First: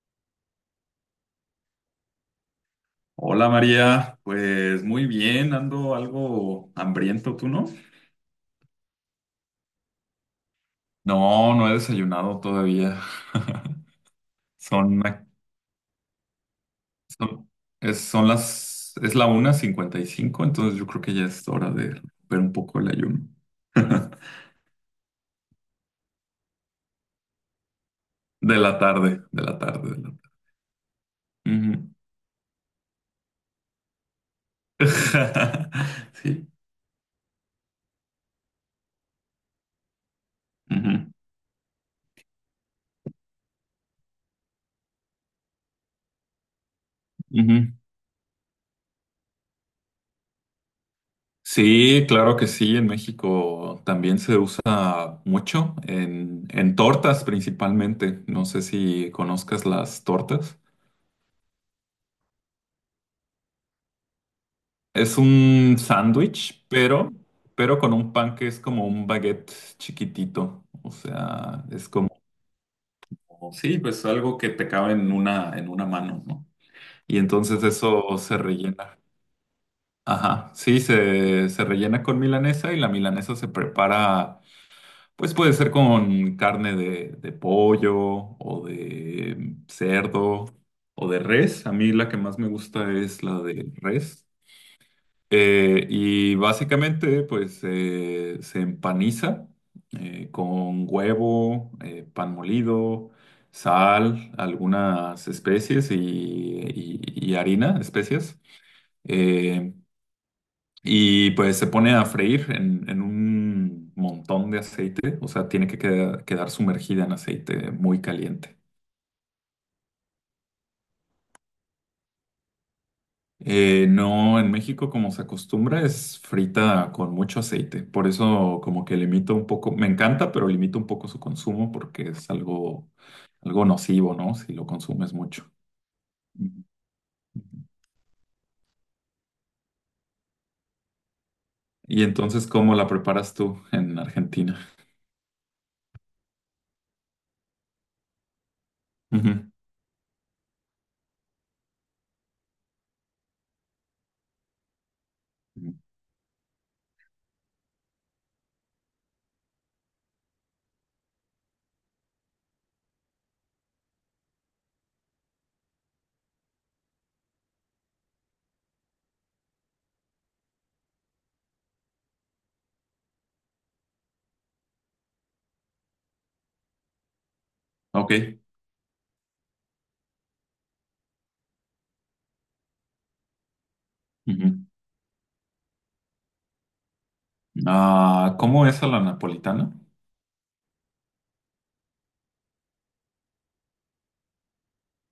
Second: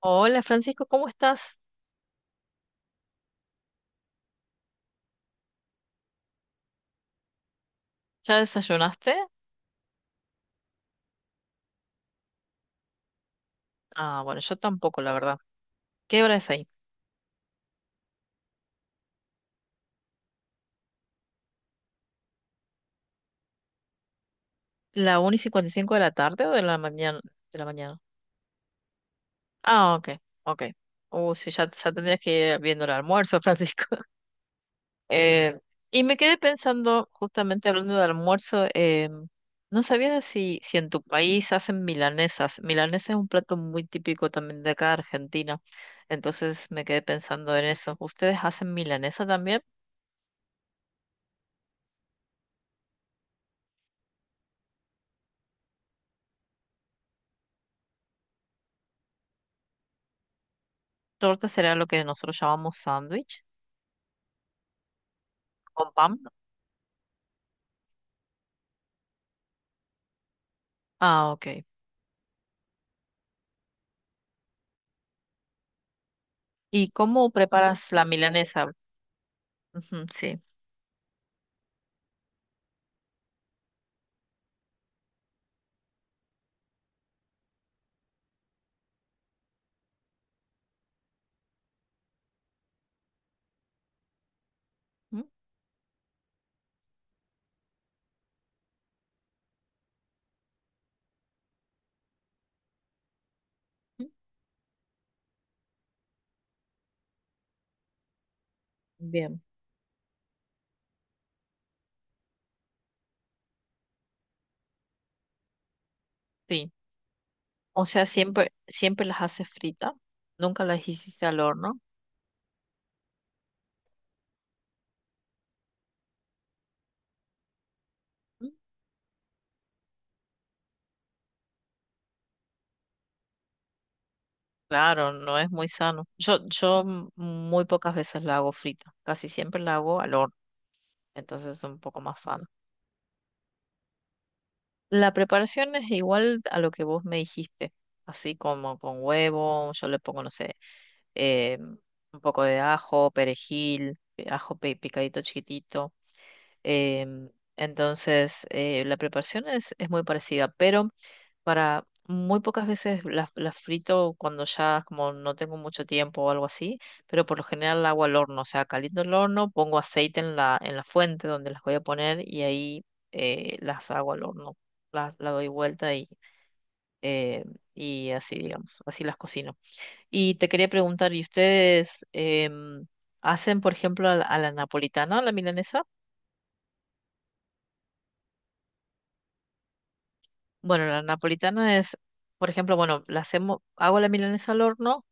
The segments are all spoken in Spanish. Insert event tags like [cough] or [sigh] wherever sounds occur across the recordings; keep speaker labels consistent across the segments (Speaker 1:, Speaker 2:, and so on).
Speaker 1: Hola Francisco, ¿cómo estás?
Speaker 2: Hola María, pues muy bien, ando algo hambriento, ¿tú no?
Speaker 1: ¿Ya desayunaste?
Speaker 2: No, no he desayunado todavía. [laughs]
Speaker 1: Ah, bueno, yo
Speaker 2: Son,
Speaker 1: tampoco, la
Speaker 2: la-
Speaker 1: verdad. ¿Qué hora es ahí?
Speaker 2: son, Son las, es la 1:55, entonces yo creo que ya es hora de romper un poco el ayuno. [laughs]
Speaker 1: ¿La una y 55 de la tarde o de la mañana? De la mañana.
Speaker 2: De la tarde, de la tarde,
Speaker 1: Ah,
Speaker 2: de la
Speaker 1: ok,
Speaker 2: tarde.
Speaker 1: ok. Sí,
Speaker 2: Ujú.
Speaker 1: ya tendrías que ir viendo el almuerzo, Francisco. [laughs] Eh,
Speaker 2: [laughs]
Speaker 1: y me quedé
Speaker 2: Sí.
Speaker 1: pensando, justamente hablando de almuerzo, no sabía si en tu
Speaker 2: Ujú,
Speaker 1: país hacen milanesas. Milanesa es un plato muy típico también de acá, Argentina. Entonces me quedé
Speaker 2: ujú.
Speaker 1: pensando en eso. ¿Ustedes hacen milanesa también?
Speaker 2: Sí, claro que sí, en México también se usa mucho, en tortas principalmente. No sé si conozcas las tortas.
Speaker 1: Torta será lo que nosotros llamamos sándwich
Speaker 2: Es un
Speaker 1: con pan.
Speaker 2: sándwich, pero con un pan que es como un baguette chiquitito. O
Speaker 1: Ah, ok.
Speaker 2: sea, es como, sí, pues algo que te cabe en una mano, ¿no?
Speaker 1: ¿Y
Speaker 2: Y
Speaker 1: cómo
Speaker 2: entonces
Speaker 1: preparas la
Speaker 2: eso se
Speaker 1: milanesa?
Speaker 2: rellena.
Speaker 1: Ujú, sí.
Speaker 2: Ajá, sí, se rellena con milanesa y la milanesa se prepara. Pues puede ser con carne de pollo o de cerdo o de res. A mí la que más me gusta es la de res.
Speaker 1: Ujú.
Speaker 2: Y básicamente pues se empaniza con huevo, pan molido, sal, algunas especies y harina, especias.
Speaker 1: Bien.
Speaker 2: Eh, y pues se pone a freír en un montón de aceite, o sea, tiene que quedar
Speaker 1: Sí.
Speaker 2: sumergida en aceite
Speaker 1: O
Speaker 2: muy
Speaker 1: sea, siempre,
Speaker 2: caliente.
Speaker 1: siempre las haces frita. Nunca las hiciste al horno.
Speaker 2: No, en México como se acostumbra es frita con mucho aceite, por
Speaker 1: Mm.
Speaker 2: eso como que limito un poco, me encanta, pero limito un poco su consumo porque es algo, algo nocivo, ¿no? Si lo
Speaker 1: Claro,
Speaker 2: consumes
Speaker 1: no es
Speaker 2: mucho.
Speaker 1: muy sano. Yo,
Speaker 2: Ujú.
Speaker 1: muy pocas veces la hago frita. Casi siempre la hago al horno. Entonces es un poco
Speaker 2: Y
Speaker 1: más sano.
Speaker 2: entonces, ¿cómo la preparas tú en Argentina?
Speaker 1: La preparación es igual a lo que vos me dijiste. Así como con
Speaker 2: Ujú.
Speaker 1: huevo, yo le pongo, no sé. eh, un poco de ajo, perejil, picadito
Speaker 2: Ujú.
Speaker 1: chiquitito. em, entonces, la preparación es muy parecida, pero para muy pocas veces las frito cuando ya como no tengo mucho tiempo o algo así, pero por lo general la hago al horno, o sea, caliento el horno, pongo aceite en en la fuente donde las voy a poner y ahí las hago al horno. La doy vuelta eh, y así,
Speaker 2: Ok.
Speaker 1: digamos, así las cocino. Y te quería preguntar, ¿y ustedes em, hacen, por ejemplo, a a la
Speaker 2: Ujú.
Speaker 1: napolitana o la milanesa?
Speaker 2: Ah, ¿cómo es a la napolitana?
Speaker 1: Bueno, la napolitana es, por ejemplo, bueno, hago la milanesa al horno.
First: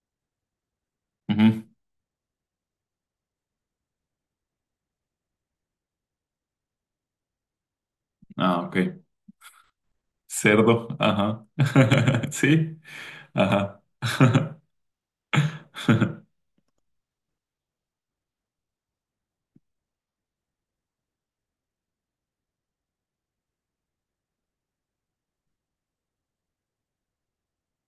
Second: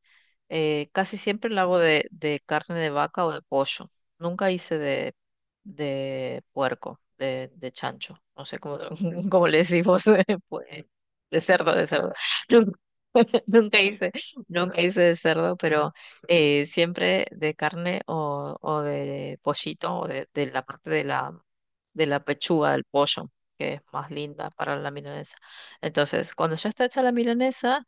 Speaker 1: Casi siempre la
Speaker 2: Ujú.
Speaker 1: hago de carne de vaca o de pollo. Nunca hice de puerco, de chancho. No sé
Speaker 2: Ah, ok.
Speaker 1: cómo, [laughs] cómo le decimos, [laughs] pues,
Speaker 2: Cerdo, ajá.
Speaker 1: de cerdo.
Speaker 2: [laughs]
Speaker 1: Nunca,
Speaker 2: Sí,
Speaker 1: [laughs] nunca
Speaker 2: ajá.
Speaker 1: hice,
Speaker 2: [laughs]
Speaker 1: nunca hice de cerdo, pero siempre de carne o de pollito o de la parte de de la pechuga del pollo, que es más linda para la milanesa. Entonces, cuando ya está hecha la milanesa,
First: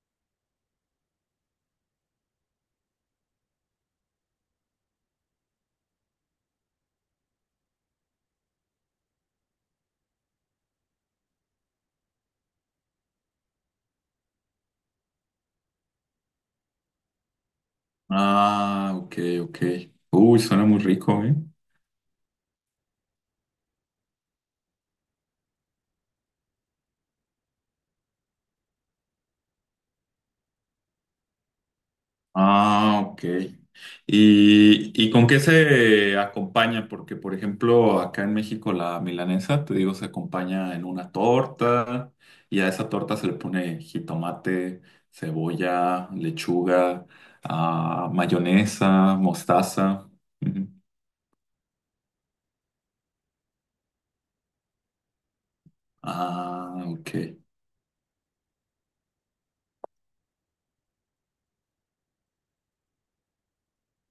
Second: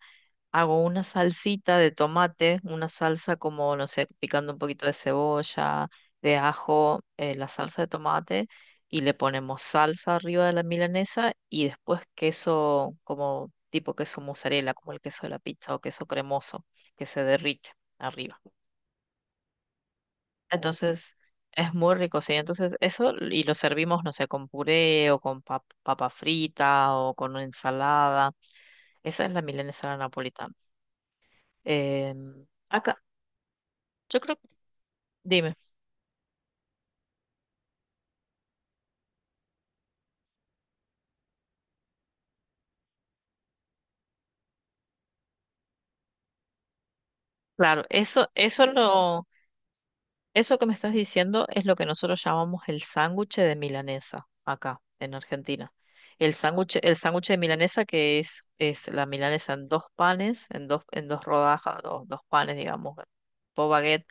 Speaker 1: hago una salsita de tomate, una salsa como, no sé, picando un poquito de cebolla, de ajo, la salsa de tomate, y le ponemos salsa arriba de la milanesa y después queso como tipo queso mozzarella, como el queso de la pizza o queso cremoso, que se derrite arriba.
Speaker 2: Ah, ok, ok. Uy, suena muy
Speaker 1: Entonces,
Speaker 2: rico, ¿eh?
Speaker 1: es muy rico, sí. Entonces, eso y lo servimos, no sé, con puré o con papa frita o con una ensalada. Esa es la milanesa a la napolitana. Em, acá.
Speaker 2: Ah, ok.
Speaker 1: Yo creo.
Speaker 2: Y con qué
Speaker 1: Dime,
Speaker 2: se acompaña? Porque, por ejemplo, acá en México la milanesa, te digo, se acompaña en una torta y a esa torta se le pone jitomate, cebolla, lechuga,
Speaker 1: claro,
Speaker 2: ah,
Speaker 1: eso, eso
Speaker 2: mayonesa,
Speaker 1: lo,
Speaker 2: mostaza.
Speaker 1: eso que
Speaker 2: Ujú.
Speaker 1: me estás diciendo es lo que nosotros llamamos el sándwich de milanesa acá en Argentina.
Speaker 2: Ah,
Speaker 1: El
Speaker 2: ok.
Speaker 1: sándwich de milanesa que es la milanesa en dos panes, en dos rodajas, dos, dos panes, digamos, dos baguettes,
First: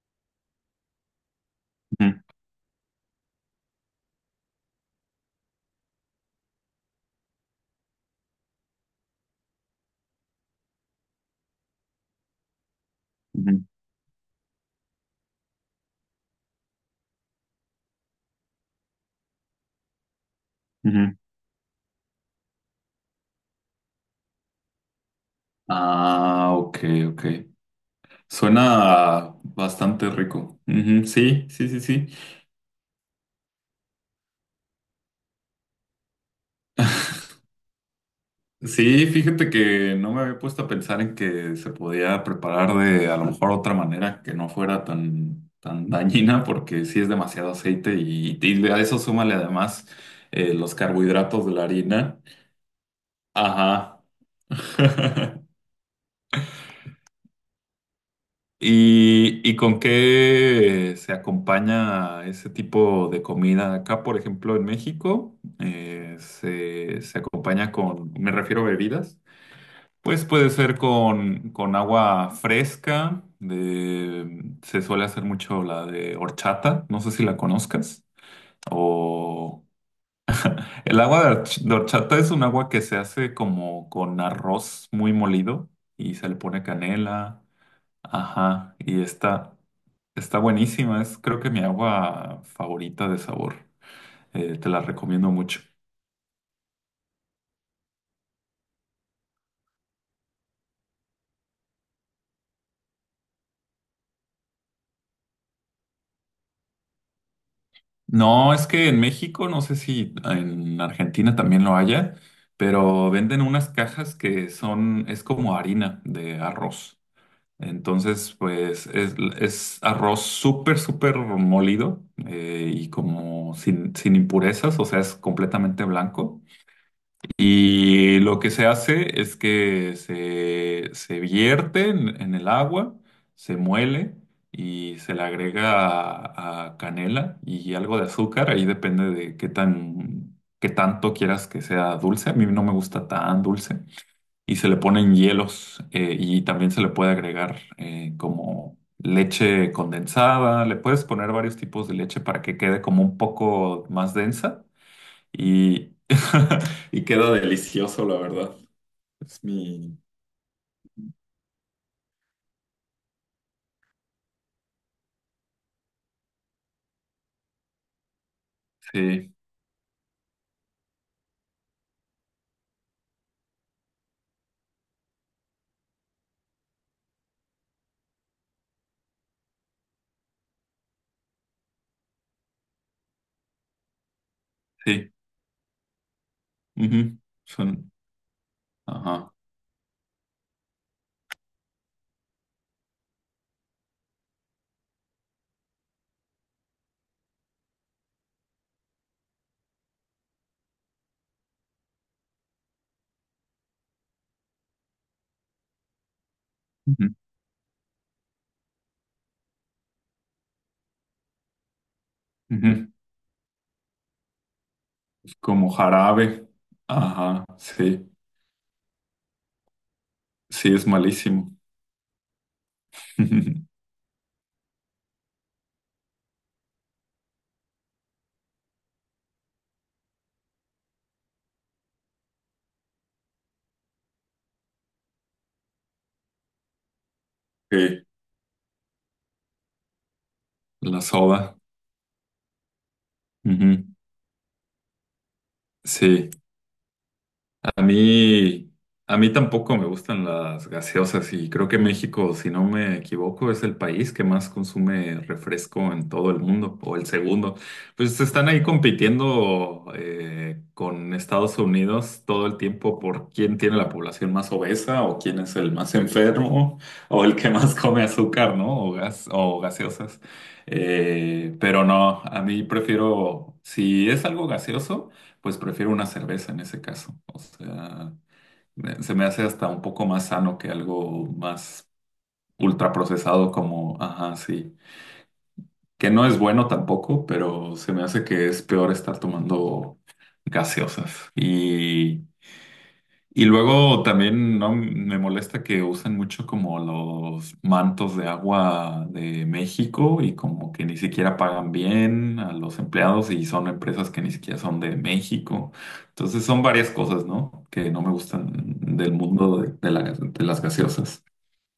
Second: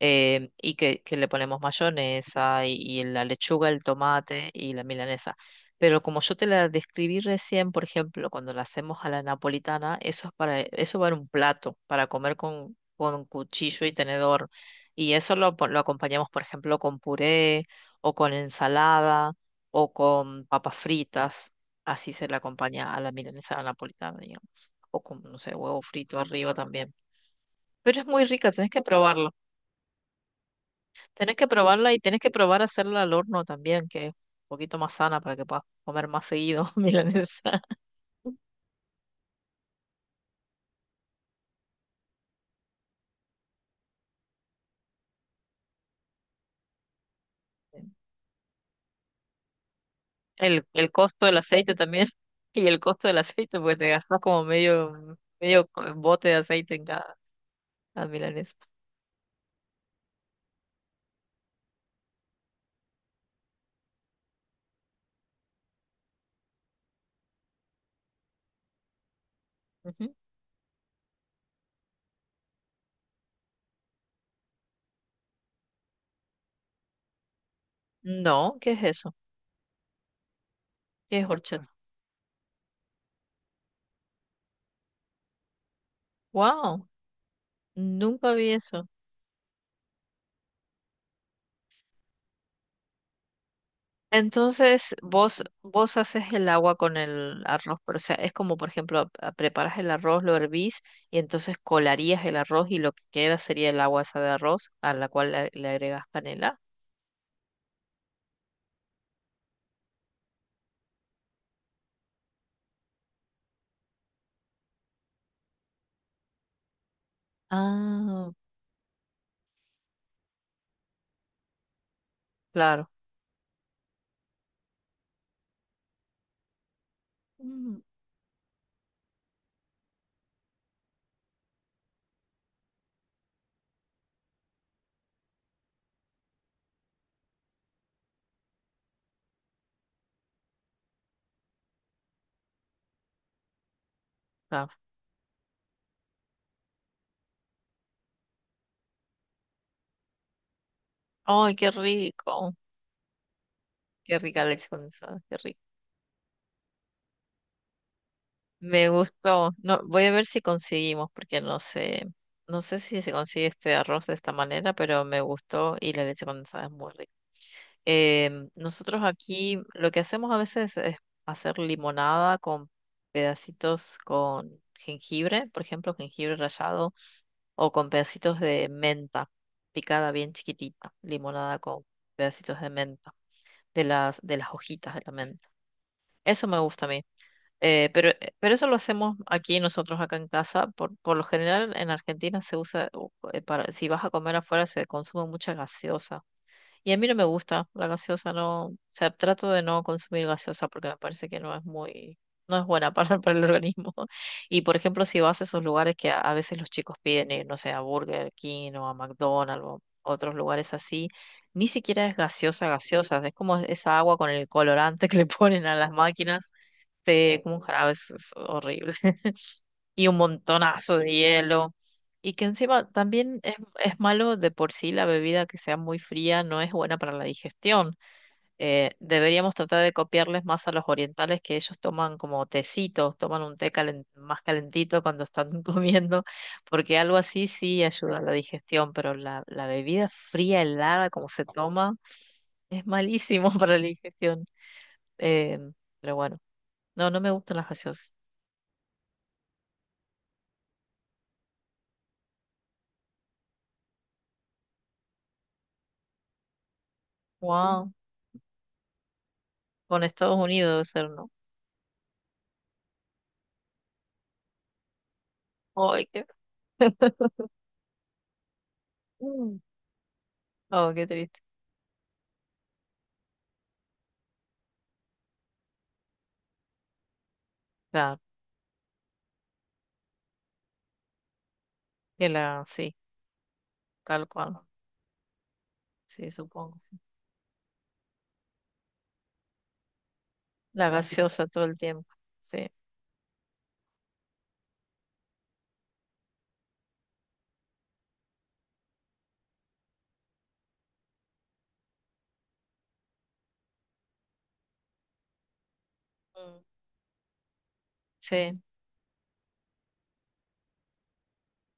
Speaker 1: y que le ponemos
Speaker 2: Ujú,
Speaker 1: mayonesa y la lechuga, el tomate y la milanesa. Pero como yo te la describí recién, por ejemplo, cuando la hacemos a la napolitana, eso es para, eso va en un plato, para comer con
Speaker 2: ujú.
Speaker 1: cuchillo y tenedor. Y lo acompañamos, por ejemplo, con puré o con ensalada o con papas
Speaker 2: Ujú.
Speaker 1: fritas. Así se le acompaña a la milanesa a la napolitana, digamos. O con, no sé, huevo frito arriba
Speaker 2: Ah, ok,
Speaker 1: también.
Speaker 2: ok.
Speaker 1: Pero es muy rica, tenés que probarlo.
Speaker 2: Suena bastante rico. Ujú,
Speaker 1: Tienes
Speaker 2: sí,
Speaker 1: que
Speaker 2: sí, sí,
Speaker 1: probarla y
Speaker 2: sí.
Speaker 1: tienes que probar hacerla al horno también, que es un poquito más sana para que puedas comer más seguido [laughs]
Speaker 2: [laughs]
Speaker 1: milanesa.
Speaker 2: Sí, fíjate que no me había puesto a pensar en que se podía preparar de a lo mejor otra manera que no fuera tan, tan dañina, porque sí es demasiado aceite y a eso súmale además los
Speaker 1: El costo del
Speaker 2: carbohidratos de la
Speaker 1: aceite también.
Speaker 2: harina.
Speaker 1: Y el costo del aceite, pues te
Speaker 2: Ajá.
Speaker 1: gastas como medio,
Speaker 2: [laughs]
Speaker 1: bote de aceite en cada milanesa.
Speaker 2: ¿Y, y con qué se acompaña ese tipo de comida? Acá, por ejemplo, en México, se acompaña con, me refiero a bebidas,
Speaker 1: Ujú.
Speaker 2: pues puede ser con agua fresca, de, se suele hacer mucho la de horchata, no sé si la conozcas,
Speaker 1: No, ¿qué es eso?
Speaker 2: o el
Speaker 1: ¿Qué
Speaker 2: agua
Speaker 1: es
Speaker 2: de
Speaker 1: horchata?
Speaker 2: de horchata es un agua que se hace como con arroz muy molido y se le pone
Speaker 1: Wow,
Speaker 2: canela,
Speaker 1: nunca vi
Speaker 2: ajá,
Speaker 1: eso.
Speaker 2: y está... Está buenísima, es creo que mi agua favorita de sabor. Te la
Speaker 1: Entonces,
Speaker 2: recomiendo mucho.
Speaker 1: vos haces el agua con el arroz, pero o sea, es como, por ejemplo, preparas el arroz, lo hervís y entonces colarías el arroz y lo que queda sería el agua esa de arroz a la cual le agregas canela.
Speaker 2: No, es que en México, no sé si en Argentina también lo haya, pero venden unas cajas que son, es como harina de arroz.
Speaker 1: Ah,
Speaker 2: Entonces, pues es arroz súper, súper molido y
Speaker 1: claro.
Speaker 2: como sin, sin impurezas, o sea, es completamente blanco.
Speaker 1: Mm,
Speaker 2: Y lo que se hace es que se vierte en el agua, se muele y se le agrega a canela y algo de azúcar. Ahí depende de qué tan, qué tanto quieras que sea dulce. A mí no me gusta tan dulce. Y se
Speaker 1: claro.
Speaker 2: le ponen hielos y también se le puede agregar como leche condensada. Le puedes poner
Speaker 1: Ay,
Speaker 2: varios
Speaker 1: qué
Speaker 2: tipos de leche para
Speaker 1: rico.
Speaker 2: que quede como un poco más
Speaker 1: Qué rica
Speaker 2: densa
Speaker 1: leche condensada, qué rico.
Speaker 2: y, [laughs] y queda delicioso, la verdad.
Speaker 1: Me
Speaker 2: Es
Speaker 1: gustó. No,
Speaker 2: mi...
Speaker 1: voy a ver si conseguimos, porque no sé, no sé si se consigue este arroz de esta manera, pero me gustó y la leche condensada es muy rica. Em, nosotros
Speaker 2: Sí,
Speaker 1: aquí lo que hacemos a veces es hacer limonada con pedacitos con jengibre, por ejemplo, jengibre rallado, o con pedacitos de menta picada bien chiquitita, limonada con pedacitos de menta, de de las hojitas de
Speaker 2: sí.
Speaker 1: la menta. Eso me gusta a mí.
Speaker 2: Ujú,
Speaker 1: Eh,
Speaker 2: son...
Speaker 1: pero, eh, pero eso lo hacemos
Speaker 2: Ajá.
Speaker 1: aquí nosotros acá en casa. Por lo general en Argentina se usa, si vas a comer afuera se consume mucha gaseosa y a mí no me gusta la gaseosa, no, o sea, trato de no consumir gaseosa porque me parece que no es muy, no es buena [laughs] para el organismo. [laughs] Y por ejemplo, si vas a esos lugares que a veces los chicos
Speaker 2: Ujú,
Speaker 1: piden ir, no sé, a Burger King o a McDonald's o otros lugares así, ni siquiera es gaseosa,
Speaker 2: ujú,
Speaker 1: gaseosa, es como esa agua con el colorante [laughs] que le ponen
Speaker 2: como
Speaker 1: a las
Speaker 2: jarabe.
Speaker 1: máquinas,
Speaker 2: Ajá,
Speaker 1: como un jarabe,
Speaker 2: sí.
Speaker 1: es horrible y un
Speaker 2: Sí, es
Speaker 1: montonazo de
Speaker 2: malísimo.
Speaker 1: hielo. Y que encima también
Speaker 2: [laughs]
Speaker 1: es malo de por sí la bebida que sea muy fría, no es buena para la digestión. Deberíamos tratar de copiarles más a los orientales que ellos toman como tecitos, toman un té más calentito cuando están [laughs] comiendo, porque algo así sí
Speaker 2: Sí,
Speaker 1: ayuda a la digestión, pero la bebida fría,
Speaker 2: la
Speaker 1: helada, como se
Speaker 2: soda.
Speaker 1: toma, es malísimo [laughs] para la
Speaker 2: Ujú,
Speaker 1: digestión. Eh, pero
Speaker 2: sí.
Speaker 1: bueno, no, no me gustan las
Speaker 2: A
Speaker 1: gaseosas.
Speaker 2: mí, a mí tampoco me gustan las gaseosas y creo que México, si no me equivoco, es el país que más consume refresco en todo el mundo, o el segundo.
Speaker 1: Wow,
Speaker 2: Pues están ahí compitiendo
Speaker 1: con Estados Unidos debe
Speaker 2: con
Speaker 1: ser, ¿no?
Speaker 2: Estados Unidos todo el tiempo por quién tiene la población más obesa o quién es el más
Speaker 1: Ay,
Speaker 2: enfermo o el que
Speaker 1: [laughs]
Speaker 2: más come azúcar, ¿no? O gas, o gaseosas.
Speaker 1: Oh, qué triste.
Speaker 2: Pero no, a mí prefiero, si es algo gaseoso. Pues prefiero una cerveza en ese caso. O sea,
Speaker 1: Claro,
Speaker 2: se me hace hasta un poco más sano que algo más
Speaker 1: que la, sí,
Speaker 2: ultraprocesado como,
Speaker 1: tal
Speaker 2: ajá,
Speaker 1: cual.
Speaker 2: sí. Que no
Speaker 1: Sí,
Speaker 2: es bueno
Speaker 1: supongo, sí.
Speaker 2: tampoco, pero se me hace que es peor estar tomando
Speaker 1: La
Speaker 2: gaseosas.
Speaker 1: gaseosa todo el tiempo.
Speaker 2: Y
Speaker 1: Sí.
Speaker 2: y luego también no me molesta que usan mucho como los mantos de agua de México y como que ni siquiera pagan bien a los empleados y son empresas que ni siquiera son de México. Entonces
Speaker 1: Mm.
Speaker 2: son varias cosas, ¿no? Que no me gustan
Speaker 1: Sí,
Speaker 2: del mundo de, de las gaseosas.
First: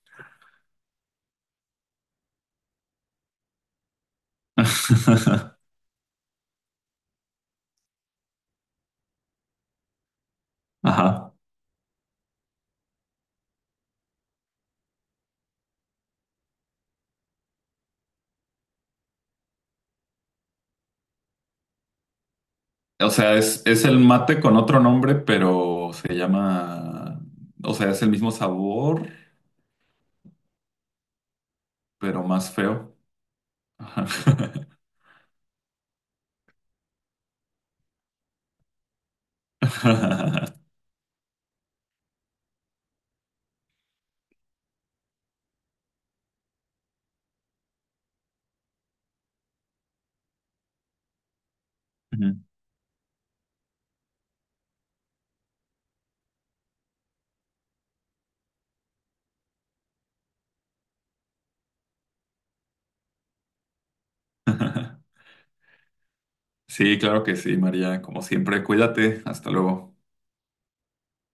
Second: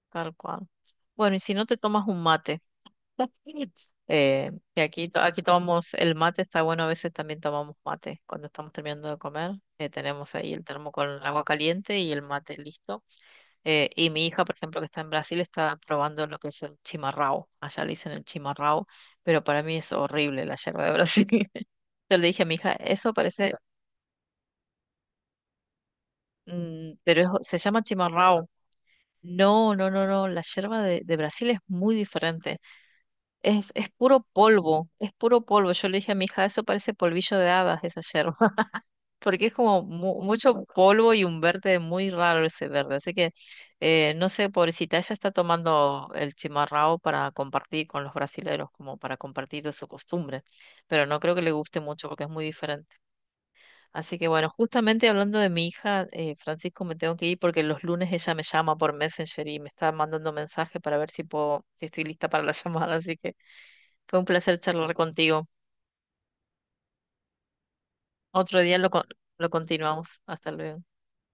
Speaker 1: tal cual. Bueno, y si no te tomas un mate, [laughs] aquí
Speaker 2: [laughs]
Speaker 1: tomamos el mate, está bueno, a veces también tomamos mate. Cuando estamos terminando de comer, tenemos ahí el termo con el
Speaker 2: Ajá.
Speaker 1: agua caliente y el mate listo. Y mi hija, por ejemplo, que está en Brasil, está probando lo que es el chimarrao. Allá le dicen el chimarrao, pero para mí es horrible la yerba de [laughs] Brasil. Yo le dije a mi hija,
Speaker 2: O
Speaker 1: eso
Speaker 2: sea,
Speaker 1: parece,
Speaker 2: es el mate con otro nombre, pero se llama,
Speaker 1: se
Speaker 2: o
Speaker 1: llama
Speaker 2: sea, es el mismo
Speaker 1: chimarrão.
Speaker 2: sabor,
Speaker 1: No, no, no, no, la yerba de Brasil es muy
Speaker 2: pero más
Speaker 1: diferente.
Speaker 2: feo.
Speaker 1: Es
Speaker 2: Ajá.
Speaker 1: puro polvo, es puro polvo. Yo le dije a mi hija, eso parece polvillo de hadas, esa yerba, [laughs] porque es como mucho
Speaker 2: [laughs]
Speaker 1: polvo y un verde muy raro ese verde. Así que, no sé, pobrecita, ella está tomando el chimarrão para compartir con los brasileros, como para compartir de su costumbre, pero no creo que le guste mucho porque es muy diferente. Así que bueno, justamente hablando de mi hija, Francisco, me tengo que ir porque los lunes ella me llama por Messenger y me está mandando mensaje para ver si puedo, si estoy lista para la [laughs] llamada. Así que fue un placer charlar contigo.
Speaker 2: Sí, claro que sí, María. Como
Speaker 1: Otro
Speaker 2: siempre,
Speaker 1: día lo, con-
Speaker 2: cuídate.
Speaker 1: Lo
Speaker 2: Hasta luego.
Speaker 1: continuamos. Hasta luego.